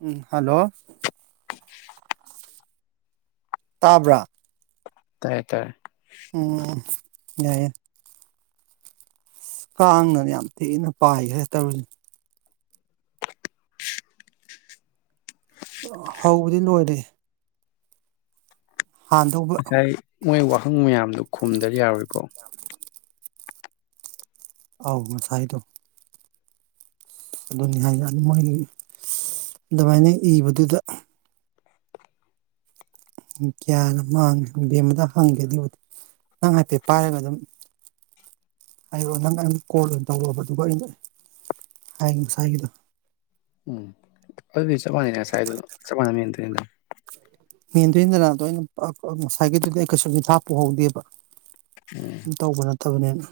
ꯎꯝ hello.. ꯇꯥꯕ꯭ꯔꯥ꯫ ꯇꯥꯏꯌꯦ ꯇꯥꯏꯌꯦ꯫ ꯎꯝ ꯌꯥꯏꯌ‌ꯦ꯫ ꯀꯥꯡꯅ ꯌꯥꯝ ꯊꯤꯅ ꯄꯥꯏꯈ꯭ꯔꯦ ꯇꯧꯔꯤꯁꯤ꯫ ꯍꯧꯕꯗꯤ ꯂꯣꯏꯔꯦ꯫ ꯍꯥꯟꯗꯧꯕ꯫ ꯉꯁꯥꯏ ꯃꯣꯏ ꯋꯥꯍꯪ ꯃꯌꯥꯝꯗꯨ ꯈꯨꯝꯗ ꯌꯥꯔꯣꯏꯀꯣ꯫ ꯑꯥꯎ ꯉꯁꯥꯏꯗꯣ꯫ ꯑꯗꯨꯅꯤ ꯍꯥꯏ ꯌꯥꯅꯤ ꯃꯣꯏꯒꯤ ꯑꯗꯨꯃꯥꯏꯅ ꯏꯕꯗꯨꯗ ꯒ꯭ꯌꯥꯅ ꯃꯥꯡꯉꯦ ꯕꯦꯝꯃꯗ ꯍꯪꯒꯦ ꯑꯗꯨꯕꯨꯗꯤ ꯅꯪ ꯍꯥꯏꯐꯦꯠ ꯄꯥꯏꯔꯒ ꯑꯗꯨꯝ ꯍꯥꯏꯔꯛꯑꯣ ꯅꯪ ꯑꯩꯝ ꯀꯣꯜ ꯑꯣꯏꯅ ꯇꯧꯔꯕ ꯑꯗꯨꯒ ꯑꯩꯅ ꯍꯥꯏ ꯉꯁꯥꯏꯒꯤꯗꯣ ꯎꯝ ꯑꯗꯨꯗꯤ ꯆꯞ ꯃꯥꯟꯅꯩꯅꯦ ꯉꯁꯥꯏꯗꯨ ꯆꯞ ꯃꯥꯟꯅꯩ ꯃꯦꯟꯗꯣꯏꯗꯅ ꯖꯒ ꯑꯩꯅ ꯉꯁꯥꯏꯒꯤꯗꯨꯗꯤ ꯑꯩ ꯀꯩꯁꯨꯗꯤ ꯍꯥꯞꯄꯍꯧꯗꯦꯕ ꯎꯝ ꯎ ꯇꯧꯕ ꯅꯠꯇ ꯐꯠꯇꯕꯅꯦꯅ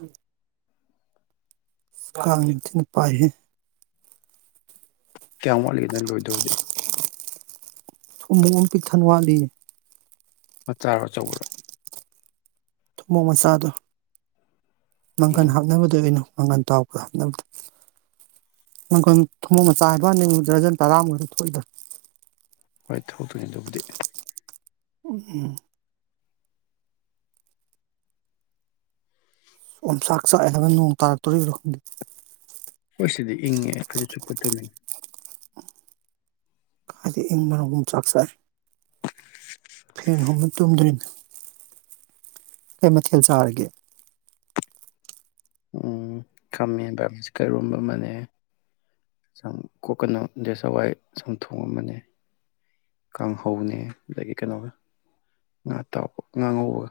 ꯀꯥꯡ ꯅꯤꯡꯊꯤꯅ ꯄꯥꯏꯍꯦ ꯀꯌꯥꯝ ꯋꯥꯠꯂꯤꯒꯦꯗꯪ ꯂꯣꯏꯗꯕꯗꯤ ꯑꯃꯨꯛ ꯑꯃꯨ ꯄꯤꯛꯊꯟꯋꯥꯠꯂꯤ ꯍ ꯆꯥꯔꯣ ꯑꯆꯧꯕꯔꯣ ꯊꯨꯃꯣꯛ ꯃꯆꯥꯗꯣ ꯃꯪꯀꯟ ꯎꯝ ꯍꯥꯞꯅꯕꯗꯅꯣ ꯃꯪꯒꯟ ꯇꯥꯎꯕ ꯍꯥꯅꯕꯗ ꯅꯪꯈ ꯊꯣꯡꯃꯣꯛ ꯃꯆꯥ ꯍꯥꯏꯕ ꯅ ꯗ꯭ꯔꯖꯟ ꯇꯔꯥꯃꯔ ꯊꯣꯛꯏꯗ ꯍꯣꯏ ꯊꯕꯛ ꯇꯨꯁꯤꯟꯗꯕꯨꯗꯤ ꯎꯝ ꯑꯣꯟꯁꯥꯛ ꯆꯥꯛꯑꯦ ꯍꯥꯏꯕ ꯅꯣꯡ ꯇꯔꯥꯛ ꯇꯧꯔꯤꯕ ꯈꯪꯗ ꯍꯣꯏ ꯁꯤꯗꯤ ꯏꯪꯉꯦ ꯈꯖꯤ ꯁꯨꯞꯄ ꯇꯣꯝꯃꯤꯅꯤ ꯀꯗꯤ ꯏꯃ ꯃꯅꯨꯡ ꯆꯥꯛ ꯆꯥꯏ ꯐꯦꯟ ꯍꯣꯡꯕ ꯇꯨꯝꯗ꯭ꯔꯤꯅꯣ ꯀꯩ ꯃꯊꯦꯜ ꯆꯥꯔꯒꯦ ꯈꯥꯃꯦꯟꯦꯟꯕꯔꯣꯟꯁꯦ ꯀꯩꯔꯣꯕ ꯑꯃꯅꯦ ꯁꯨꯝ ꯀꯣꯛꯀꯅ ꯑꯦ ꯍꯋꯥꯏ ꯁꯨꯝ ꯊꯣꯡ ꯑꯃꯅꯦ ꯀꯥꯡꯍꯧꯅꯦ ꯑꯗꯒꯤ ꯀꯩꯅꯣꯒ ꯉꯥ ꯑꯇꯥꯎꯕ ꯉꯥꯡꯍꯧꯕꯒ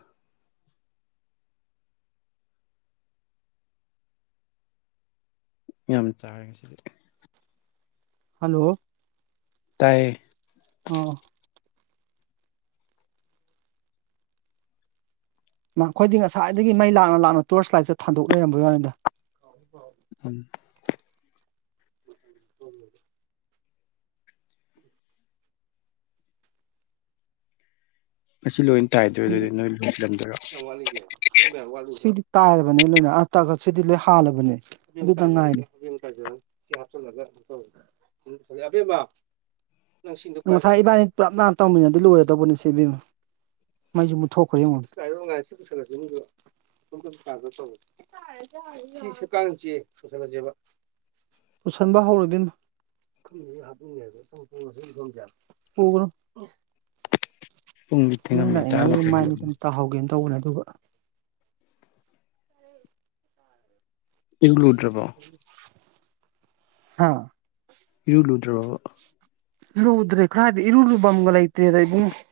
ꯌꯥꯝ ꯆꯥꯔꯦ ꯉꯁꯤꯗꯤ ꯍꯜꯂꯣ ꯇꯥꯏꯌꯦ ꯑꯣ ꯑꯩꯈꯣꯏꯗꯤ ꯉꯁꯥꯏꯗꯒꯤ ꯃꯩ ꯂꯥꯛꯅ ꯂꯥꯛꯅ ꯇꯣꯔꯆ ꯂꯥꯏꯠꯁ ꯊꯥꯟꯗꯣꯛ ꯂꯩꯔꯝꯕ ꯋꯥꯅꯤꯗ ꯎꯝ ꯎ ꯀꯁꯤ ꯑ ꯋꯥꯒꯦ ꯑꯗꯨ ꯇꯥꯏꯔꯕꯅꯦ ꯂꯣꯏꯅ ꯑ ꯇꯈꯠꯁꯤꯗꯤ ꯂꯣꯏ ꯍꯥꯜꯂꯕꯅꯦ ꯑꯗꯨꯗ ꯉꯥꯏꯔꯦ ꯉꯁꯥꯏ ꯏꯕꯥꯅꯤ ꯄꯨꯂꯞꯅ ꯇꯧꯃꯤꯟꯅꯗꯤ ꯂꯣꯏꯔꯗꯧꯕꯅꯦ ꯁꯤ ꯃꯩꯁꯤ ꯃꯨꯠꯊꯣꯛꯈ꯭ꯔꯦꯉꯣꯟ ꯄꯨꯁꯟꯕ ꯍꯧꯔꫭ ꯏꯕꯦꯝꯃ ꯄꯨꯡ ꯃꯩ ꯂꯥꯛꯏꯉꯥꯏꯒꯤ ꯃꯥꯏ ꯃꯤꯠ ꯇꯥꯍꯧꯒꯦ ꯇꯧꯅꯦ ꯑꯗꯨꯒ ꯏꯟꯀ꯭ꯂꯨꯗ꯭ꯔꯕꯣ ꯑꯥ ꯏꯔꯨ ꯂꯨꯗ꯭ꯔꯤꯕꫭꯕ ꯂꯨꯗ꯭ꯔꯦ ꯀꯥꯏꯗꯩ ꯏꯔꯨ ꯂꯨꯕꯝꯒ ꯂꯩꯇꯔꯦꯗ ꯏꯕꯨꯡꯉꫭ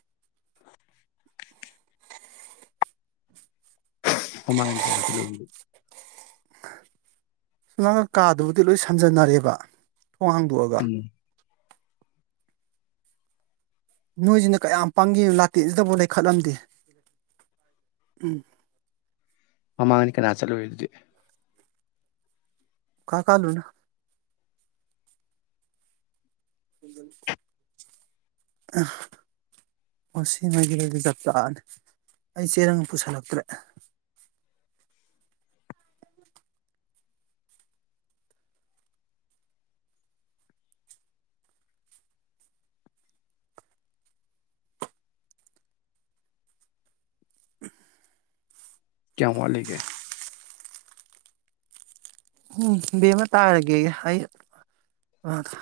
ꯀꯃꯥꯏ ꯀ ꯍꯥ ꯂꯒ ꯅꯪꯅ ꯀꯥꯗꯨꯕꯨꯗꯤ ꯂꯣꯏ ꯁꯝꯖꯟꯅꯔꯦꯕ ꯊꯣꯡ ꯍꯥꯡꯗꯣꯛꯑꯒ ꯎꯝ ꯅꯣꯏꯁꯤꯅ ꯀꯌꯥꯝ ꯄꯥꯡꯒꯦ ꯂꯥꯇꯦꯁꯤꯗꯕꯥꯎ ꯂꯩꯈꯠꯂꯝꯗꯦ ꯎꯝ ꯃꯃꯥꯡꯗꯤ ꯀꯅꯥ ꯆꯠꯂꯨꯔꯦ ꯑꯗꯨꯗꯤ ꯀꯥ ꯀꯥꯂꯨꯅ ꯎ ꯑꯣ ꯁꯤ ꯃꯣꯏꯁꯤꯒꯗꯤ ꯆꯞ ꯆꯥꯔꯅꯤ ꯑꯩ ꯆꯦꯔꯪ ꯄꯨꯁꯜꯂꯛꯇ꯭ꯔꯦ ꯀꯌꯥꯃ ꯋꯠꯂꯤꯒꯦ ꯎꯝ ꯕꯦꯃꯃ ꯇꯥꯏꯔꯒꯦ ꯑꯩ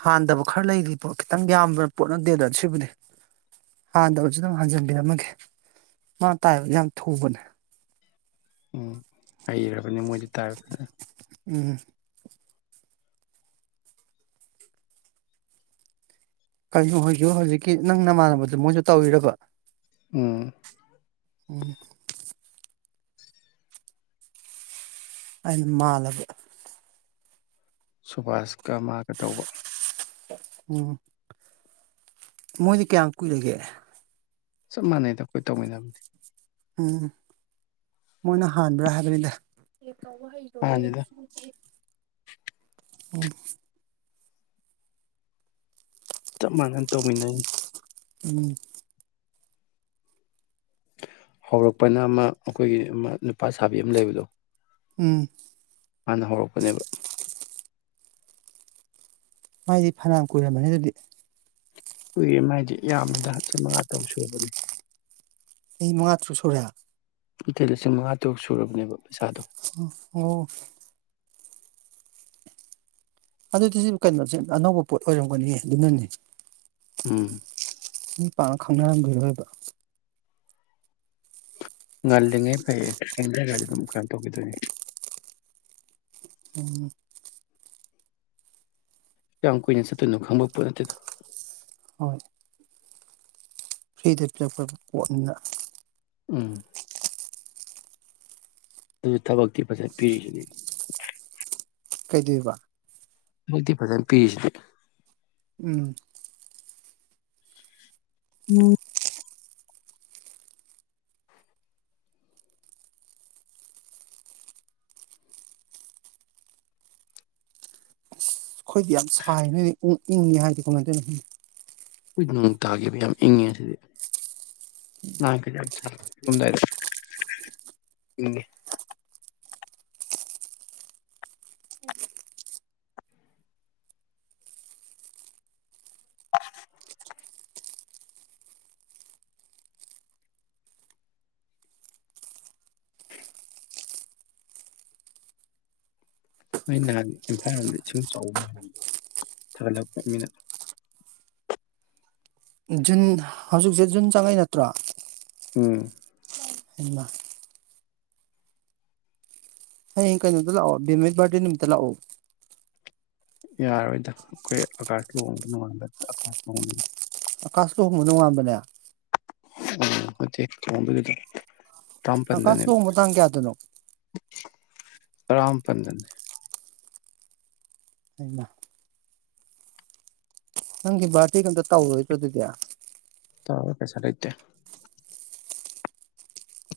ꯍꯥꯟꯗꯕ ꯈꯔ ꯂꯩꯔꯤꯗꯣ ꯈꯤꯇꯪ ꯌꯥꯝꯕ꯭ꯔ ꯄꯣꯠ ꯅꯠꯇꯦꯗ ꯁꯤꯕꯨꯗꯤ ꯍꯥꯟꯗꯕꯁꯨ ꯑꯗꯨꯝ ꯍꯟꯖꯤꯟꯕꯤꯔꯝꯃꯒꯦ ꯃꯥ ꯇꯥꯏꯕꯗꯤ ꯌꯥꯝ ꯊꯨꯕꯅꯦ ꯎꯝ ꯍꯩꯔꯕꯅꯦ ꯃꯣꯏꯗꯤ ꯇꯥꯏꯕꯗ ꯎꯝ ꯀꯩꯅꯣ ꯍꯣꯏꯁꯨ ꯍꯧꯖꯤꯛꯀꯤ ꯅꯪ ꯅꯃꯥꯟꯅꯕ ꯃꯣꯏꯁꯨ ꯇꯧꯋꯔꯕ ꯎꯝ ꯎ ꯑꯩ ꯃꯥꯜ ꯂꯕ ꯁꯨꯕꯥꯁꯀ ꯃꯥꯒ ꯇꯧꯕ ꯎꯝ ꯃꯣꯏꯗꯤ ꯀꯌꯥꯝ ꯀꯨꯏꯔꯒꯦ ꯆꯞ ꯃꯥꯟꯅꯩꯗ ꯇꯧꯃꯤꯟꯅꯕꯅꯤ ꯎꯝ ꯃꯣꯏꯅ ꯍꯥꯟꯕ꯭ꯔꯥ ꯍꯥꯏꯕꯅꯤꯗ ꯇꯧꯕ ꯍꯩꯔꯣꯏ ꯑꯩ ꯃꯥꯅꯤꯗ ꯁꯤꯗꯤ ꯑꯣ ꯆꯞ ꯃꯥꯟꯅꯅ ꯇꯧꯃꯤꯟꯅꯩꯅꯤ ꯎꯝ ꯍꯧꯔꯛꯄꯅ ꯑꯃ ꯑꯩꯈꯣꯏꯒꯤ ꯑꯃ ꯅꯨꯄꯥ ꯁꯥꯕꯤ ꯑꯃ ꯂꯩꯕꯗꯣ ꯎꯝ ꯃꯅꯥ ꯍꯧꯔꯛꯄꯅꯦꯕ ꯃꯥꯏꯗꯤ ꯐꯅꯌꯥꯝ ꯀꯨꯏꯔꯝꯃꯅꯤ ꯑꯗꯨꯗꯤ ꯀꯨꯏꯔꯦ ꯃꯥꯏꯗꯤ ꯌꯥꯝꯃꯤꯗ ꯂꯤꯁꯤꯡ ꯃꯉꯥ ꯇꯔꯨꯛ ꯁꯨꯕꯅꯤ ꯑꯩ ꯃꯉꯥ ꯇ꯭ꯔꯨꯛ ꯁꯣꯔꯦ ꯅꯥꯇꯦ ꯂꯤꯁꯤꯡ ꯃꯉꯥ ꯇꯔꯨꯛ ꯁꯨꯔꯕꯅꯦ ꯄꯩꯁꯥ ꯑꯣ ꯑꯗꯨꯗꯤꯁꯨ ꯀꯩꯅꯣꯁꯦ ꯑꯅꯧꯕ ꯄꯣꯠ ꯑꯣꯏꯔꯝꯒꯅꯤ ꯑꯗꯨꯅꯅꯦ ꯎꯝ ꯄꯥꯛꯅ ꯈꯪꯅꯔꯝꯈꯤꯔꯣꯏꯕ ꯉꯜꯂꯤꯉꯩ ꯐꯩꯌꯦ ꯁꯤꯗꯒꯥꯔꯗꯤ ꯀꯩꯅꯣ ꯇꯧꯈꯤꯗꯣꯏꯅꯤ ꯎꯝ ꯀꯌꯥꯝ ꯀꯨꯏꯅ ꯆꯠꯇꯣꯏꯅꯨ ꯈꯪꯕ ꯄꯣꯠ ꯅꯠꯇꯦꯗ ꯍꯣꯏ ꯐ꯭ꯔꯤꯗ ꯄꯤꯔꯥꯛꯄ ꯀꯣꯠꯅꯤꯅ ꯎꯝ ꯑꯗꯨ ꯊꯕꯛꯀꯤ ꯐꯥꯖꯟ ꯄꯤꯔꯤꯁꯤꯅꯤ ꯀꯩꯗꯣꯏꯕ ꯊꯕꯛꯇꯤ ꯐꯥꯖꯅꯥ ꯄꯤꯔꯤꯁꯤꯗꯤ ꯎꯝ ꯎꯝ ꯑꯩꯈꯣꯏꯗꯤ ꯌꯥꯝ ꯁꯥꯏꯅꯦ ꯌꯨꯝꯅꯤ ꯍꯥꯏ ꯀꯃꯥꯏ ꯇꯧꯔꯤꯅꯣ ꯈꯪꯗꯦ ꯅꯣꯡ ꯇꯥꯈꯤꯕꯩ ꯌꯥꯝ ꯏꯪꯉꯤꯁꯤꯗꯤ ꯂꯥꯍꯟꯈꯩꯗꯤ ꯌꯥꯝ ꯗꯕꯅꯤ ꯇꯨꯃꯥꯝꯗꯥꯏꯗꯗꯤ ꯏꯪ ꯅꯣꯏ ꯅꯍꯥꯟ ꯏꯝꯐꯥꯜꯔꯣꯝꯗ ꯏꯁꯤꯡ ꯆꯥꯎꯕ ꯊꯥꯒꯠꯂꯛꯄ ꯃꯤꯅ ꯖꯨꯟ ꯍꯧꯖꯤꯛꯁꯦ ꯖꯨꯟ ꯆꯪꯉꯛꯏ ꯅꯠꯇ꯭ꯔꯣ ꯎꯝ ꯏꯃ ꯍꯌꯦꯛ ꯀꯩꯅꯣꯗ ꯂꯥꯛꯑꯣ ꯕꯦꯃꯒꯤ ꯕꯥꯔꯗꯦ ꯅꯨꯃꯤꯠꯇ ꯂꯥꯛꯑꯣ ꯌꯥꯔꯣꯏꯗ ꯑꯩꯈꯣꯏ ꯑꯀꯖ ꯂꯨꯍꯣꯛꯕꯩ ꯅꯣꯉꯟꯕꯅꯤ ꯀꯥꯁꯇ ꯍꯕꯅꯅꯨꯡꯉꯕ ꯎ ꯍꯗꯤ ꯃꯗꯒꯤꯦꯗ [unintelligible] ꯑꯀꯥꯁ ꯂꯨꯍꯣꯡꯕ ꯇꯥꯡ ꯀꯌꯥꯗꯅꯣ ꯇꯔꯥꯝꯄꯟꯗꯅꯦ ꯍꯩꯃꯥ ꯅꯪꯒꯤ ꯕꯥꯔꯗꯦꯒ ꯑꯝꯇꯥ ꯇꯧꯔꯣꯏꯗ꯭ꯔ ꯑꯗꯨꯗꯤ ꯄꯩꯁꯥ ꯂꯩꯇꯦ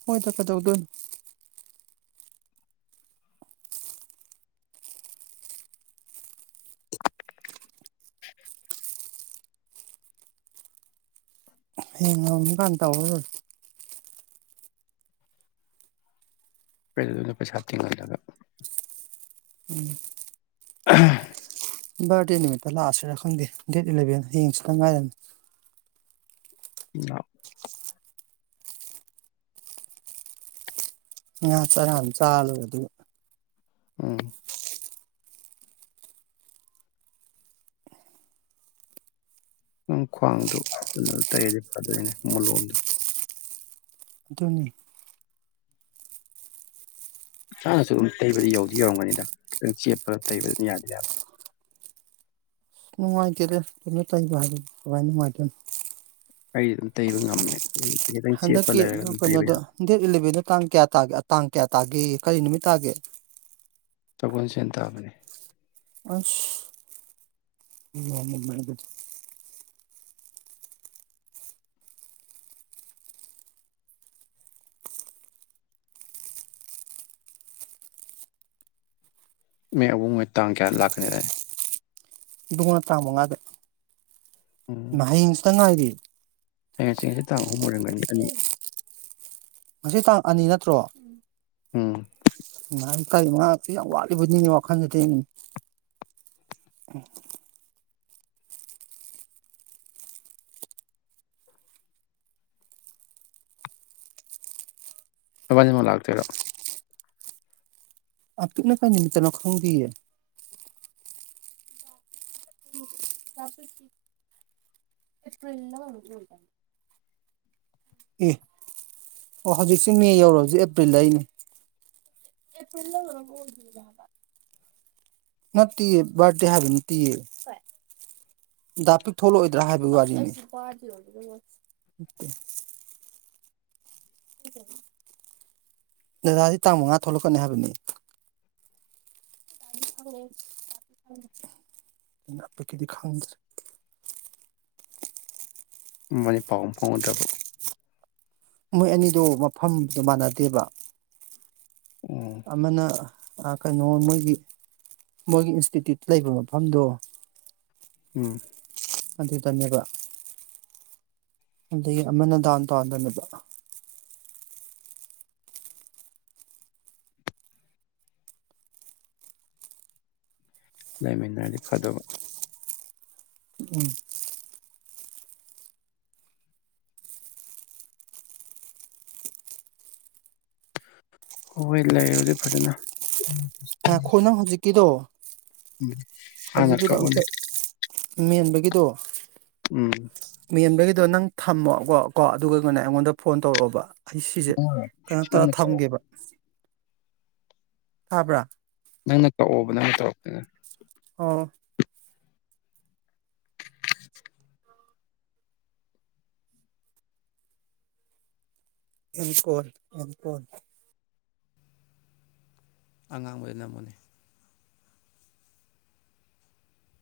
ꯍꯣꯏꯗ ꯀꯩꯗꯧꯗꯨꯔꯤꯒꯦ ꯍꯌꯦꯡ ꯉꯝꯃꯥ ꯀꯥꯟꯗ ꯇꯧꯔ ꯂꯣꯏꯔꯦ ꯀꯩꯗꯧꯗꯣꯏꯅꯣ ꯄꯩꯁꯥ ꯇꯤꯡꯍꯟꯂꯒ [unintelligible] ꯕꯥꯔꯗꯦ ꯅꯨꯃꯤꯠꯇ ꯂꯥꯛꯑꯁꯤꯔꯥ ꯈꯪꯗꯦ ꯗꯦꯠ ꯏꯂꯚꯦꯟ ꯍꯌꯦꯡ ꯍꯪꯆꯤꯠꯇ ꯉꯥꯏꯔꯅꯤ [unintelligible] ꯉꯥ ꯆꯔꯥ ꯑꯃꯥ ꯆꯔ ꯂꯣꯏꯔꯗꯨꯕꯨ ꯈ꯭ꯋꯥꯡꯗꯣ ꯀꯩꯅꯣ ꯇꯩꯗꯤ ꯐꯗꯣꯏꯅꯦ ꯃꯣꯂꯣꯝꯗꯣ ꯑꯗꯨꯅꯤ ꯆꯥꯅꯁꯨ ꯑꯗꯨꯝ ꯇꯩꯕꯗꯤ ꯌꯧꯗꯤ ꯌꯧꯔꯝꯒꯅꯤꯗ ꯈꯤꯇꯪ ꯆꯦꯞꯄꯗ ꯇꯩꯕꯗꯨꯝ ꯌꯥꯗꯤ ꯌꯥꯔ ꯅꯨꯡꯉꯥꯏꯇꯦꯗ ꯇꯕ ꯍꯥꯏ ꯀꯃꯥꯏ ꯅꯨꯡꯉꯥꯏꯇꯣꯏꯅꯣ ꯑꯩ ꯑꯗꯨꯝ ꯇꯩꯕ ꯉꯝꯃꯦ ꯑꯗꯨꯝ ꯈꯤꯇꯪ ꯆꯦꯞꯄ ꯍꯟꯗꯛꯀꯤ ꯂꯩꯔꯒ ꯑꯗꯨꯝ ꯇꯩꯕ ꯀꯩꯅꯣꯗꯣ ꯌꯥꯕ ꯗꯦꯠ ꯏꯂꯚꯦꯟꯗꯣ ꯇꯥꯡ ꯀꯌꯥ ꯇꯒꯦ ꯇꯥꯡ ꯀꯌꯥ ꯇꯥꯒꯦ ꯒꯤ ꯀꯔꯤ ꯅꯨꯃꯤꯠ ꯇꯥꯒꯦ ꯁꯒꯣꯜꯁꯦꯟ ꯇꯥꯕꯅꯦ ꯑꯁ [unintelligible] ꯃꯦ ꯑꯕꯨꯡꯉꯣ ꯍꯣꯢ ꯇꯥꯡ ꯀꯌꯥ ꯂꯥꯛꯀꯅꯤꯗꯥꯏꯅꯦ ꯏꯕꯨꯉꯣꯅ ꯇꯥꯡ ꯃꯉꯥꯗ ꯎꯝ ꯃꯥ ꯍꯌꯦꯡ ꯍꯪꯆꯤꯠꯇ ꯉꯥꯏꯔꯦ [unintelligible] [unintelligible] ꯑꯅꯤ ꯉꯁꯤ ꯇꯥꯡ ꯑꯅꯤ ꯅꯠꯇ꯭ꯔꯣ ꯎꯝ ꯏꯃꯥ ꯑꯩ ꯀꯩꯅꯣ ꯉꯍꯥꯟꯗ ꯌꯥꯝ ꯋꯥꯠꯂꯤꯕꯣꯏ ꯅꯤꯡꯉꯤ ꯋꯥꯈꯜꯗꯗꯤ ꯎ ꯅꯕꯅꯤꯃꯛ ꯂꯥꯛꯇꯣꯏꯔꯣ ꯑꯄꯤꯛꯅ ꯀꯔꯤ ꯅꯨꯃꯤꯇꯅꯣ ꯈꯪꯗꯤꯌꯦ ꯑꯦ ꯑꯣ ꯍꯧꯖꯤꯛꯁꯦ ꯃꯦ ꯌꯧꯔꯕꯁꯦ ꯑꯦꯄ꯭ꯔꯤꯜꯗ ꯑꯩ ꯅꯠꯇꯦꯌꯦ ꯕꯥꯔꯗꯦ ꯍꯥꯏꯕ ꯅꯠꯇꯦꯌꯦ ꯗꯥꯄꯤꯛ ꯊꯣꯛꯂꯛꯑꯣꯏꯗ꯭ꯔꯥ ꯍꯥꯏꯕꯩ ꯋꯥꯔꯤꯅꯤ ꯗꯗꯥꯗꯤ ꯇꯥꯡ ꯃꯉꯥꯗ ꯊꯣꯛꯂꯛꯀꯅꯤ ꯍꯥꯏꯕꯅꯤ ꯑꯄꯤꯛ ꯀꯤꯗꯤ ꯈꯪꯗ꯭ꯔꯤ ꯃꯅꯤ ꯄꯥꯎ ꯑꯝ ꯐꯥꯎꯅꯗ꯭ꯔꯕꯣ ꯃꯣꯏ ꯑꯅꯤꯗꯣ ꯃꯐꯝ ꯃꯥꯟꯅꯗꯦꯕ ꯎꯝ ꯑꯃꯅ ꯑ ꯀꯩꯅꯣ ꯃꯣꯏꯒꯤ ꯃꯣꯏꯒꯤ ꯏꯟꯁꯇꯤꯇ꯭ꯌꯨꯠ ꯂꯩꯕ ꯃꯐꯝꯗꯣ ꯎꯝ ꯑꯗꯨꯗꯅꯦꯕ ꯑꯗꯩꯩ ꯑꯃꯅ ꯗꯥꯎꯟ ꯇꯥꯎꯟꯗꯅꯦꯕ ꯂꯩꯃꯤꯟꯅꯔꯗꯤ ꯐꯗꯕ ꯎꯝ ꯍꯣꯏ ꯂꯩꯔꯨꯁꯦ ꯐꯖꯅ ꯉꯈꯣꯏ ꯅꯪ ꯍꯧꯖꯤꯛꯀꯤꯗꯣ ꯎꯝ ꯍꯥꯟꯅ ꯍꯧꯖꯤꯛꯀꯤꯗꯣ ꯑꯝꯇ ꯀꯛꯑꯣꯅꯦ ꯃꯦꯟꯕꯒꯤ ꯠꯇꯣ ꯎꯝ ꯃꯤ ꯑ ꯑꯃꯗꯒꯤꯗꯣ ꯅꯪ ꯊꯝꯃꯣꯕ ꯀꯣ ꯑꯗꯨꯒ ꯀꯩꯩꯅꯣꯅꯦ ꯑꯩꯉꯣꯟꯗ ꯐꯣꯟ ꯇꯧꯔꯛꯑꯣꯕ ꯑꯩ ꯁꯤꯁꯦ ꯅꯪꯅ ꯀꯩꯅꯣ ꯇꯧꯔ ꯅꯪꯅ ꯀꯛꯑꯣ ꯊꯝꯒꯦꯕ ꯊꯥꯕ꯭ꯔꯥ ꯅꯪꯅ ꯀꯛꯑꯣꯕ ꯅꯪꯅ ꯇꯧꯔꯛꯇꯅ ꯑ ꯑꯦꯝꯀꯣꯜ ꯑꯦꯝꯀꯣꯜ ꯑꯉꯥꯡꯕꯗ ꯅꯝꯕꯅꯤ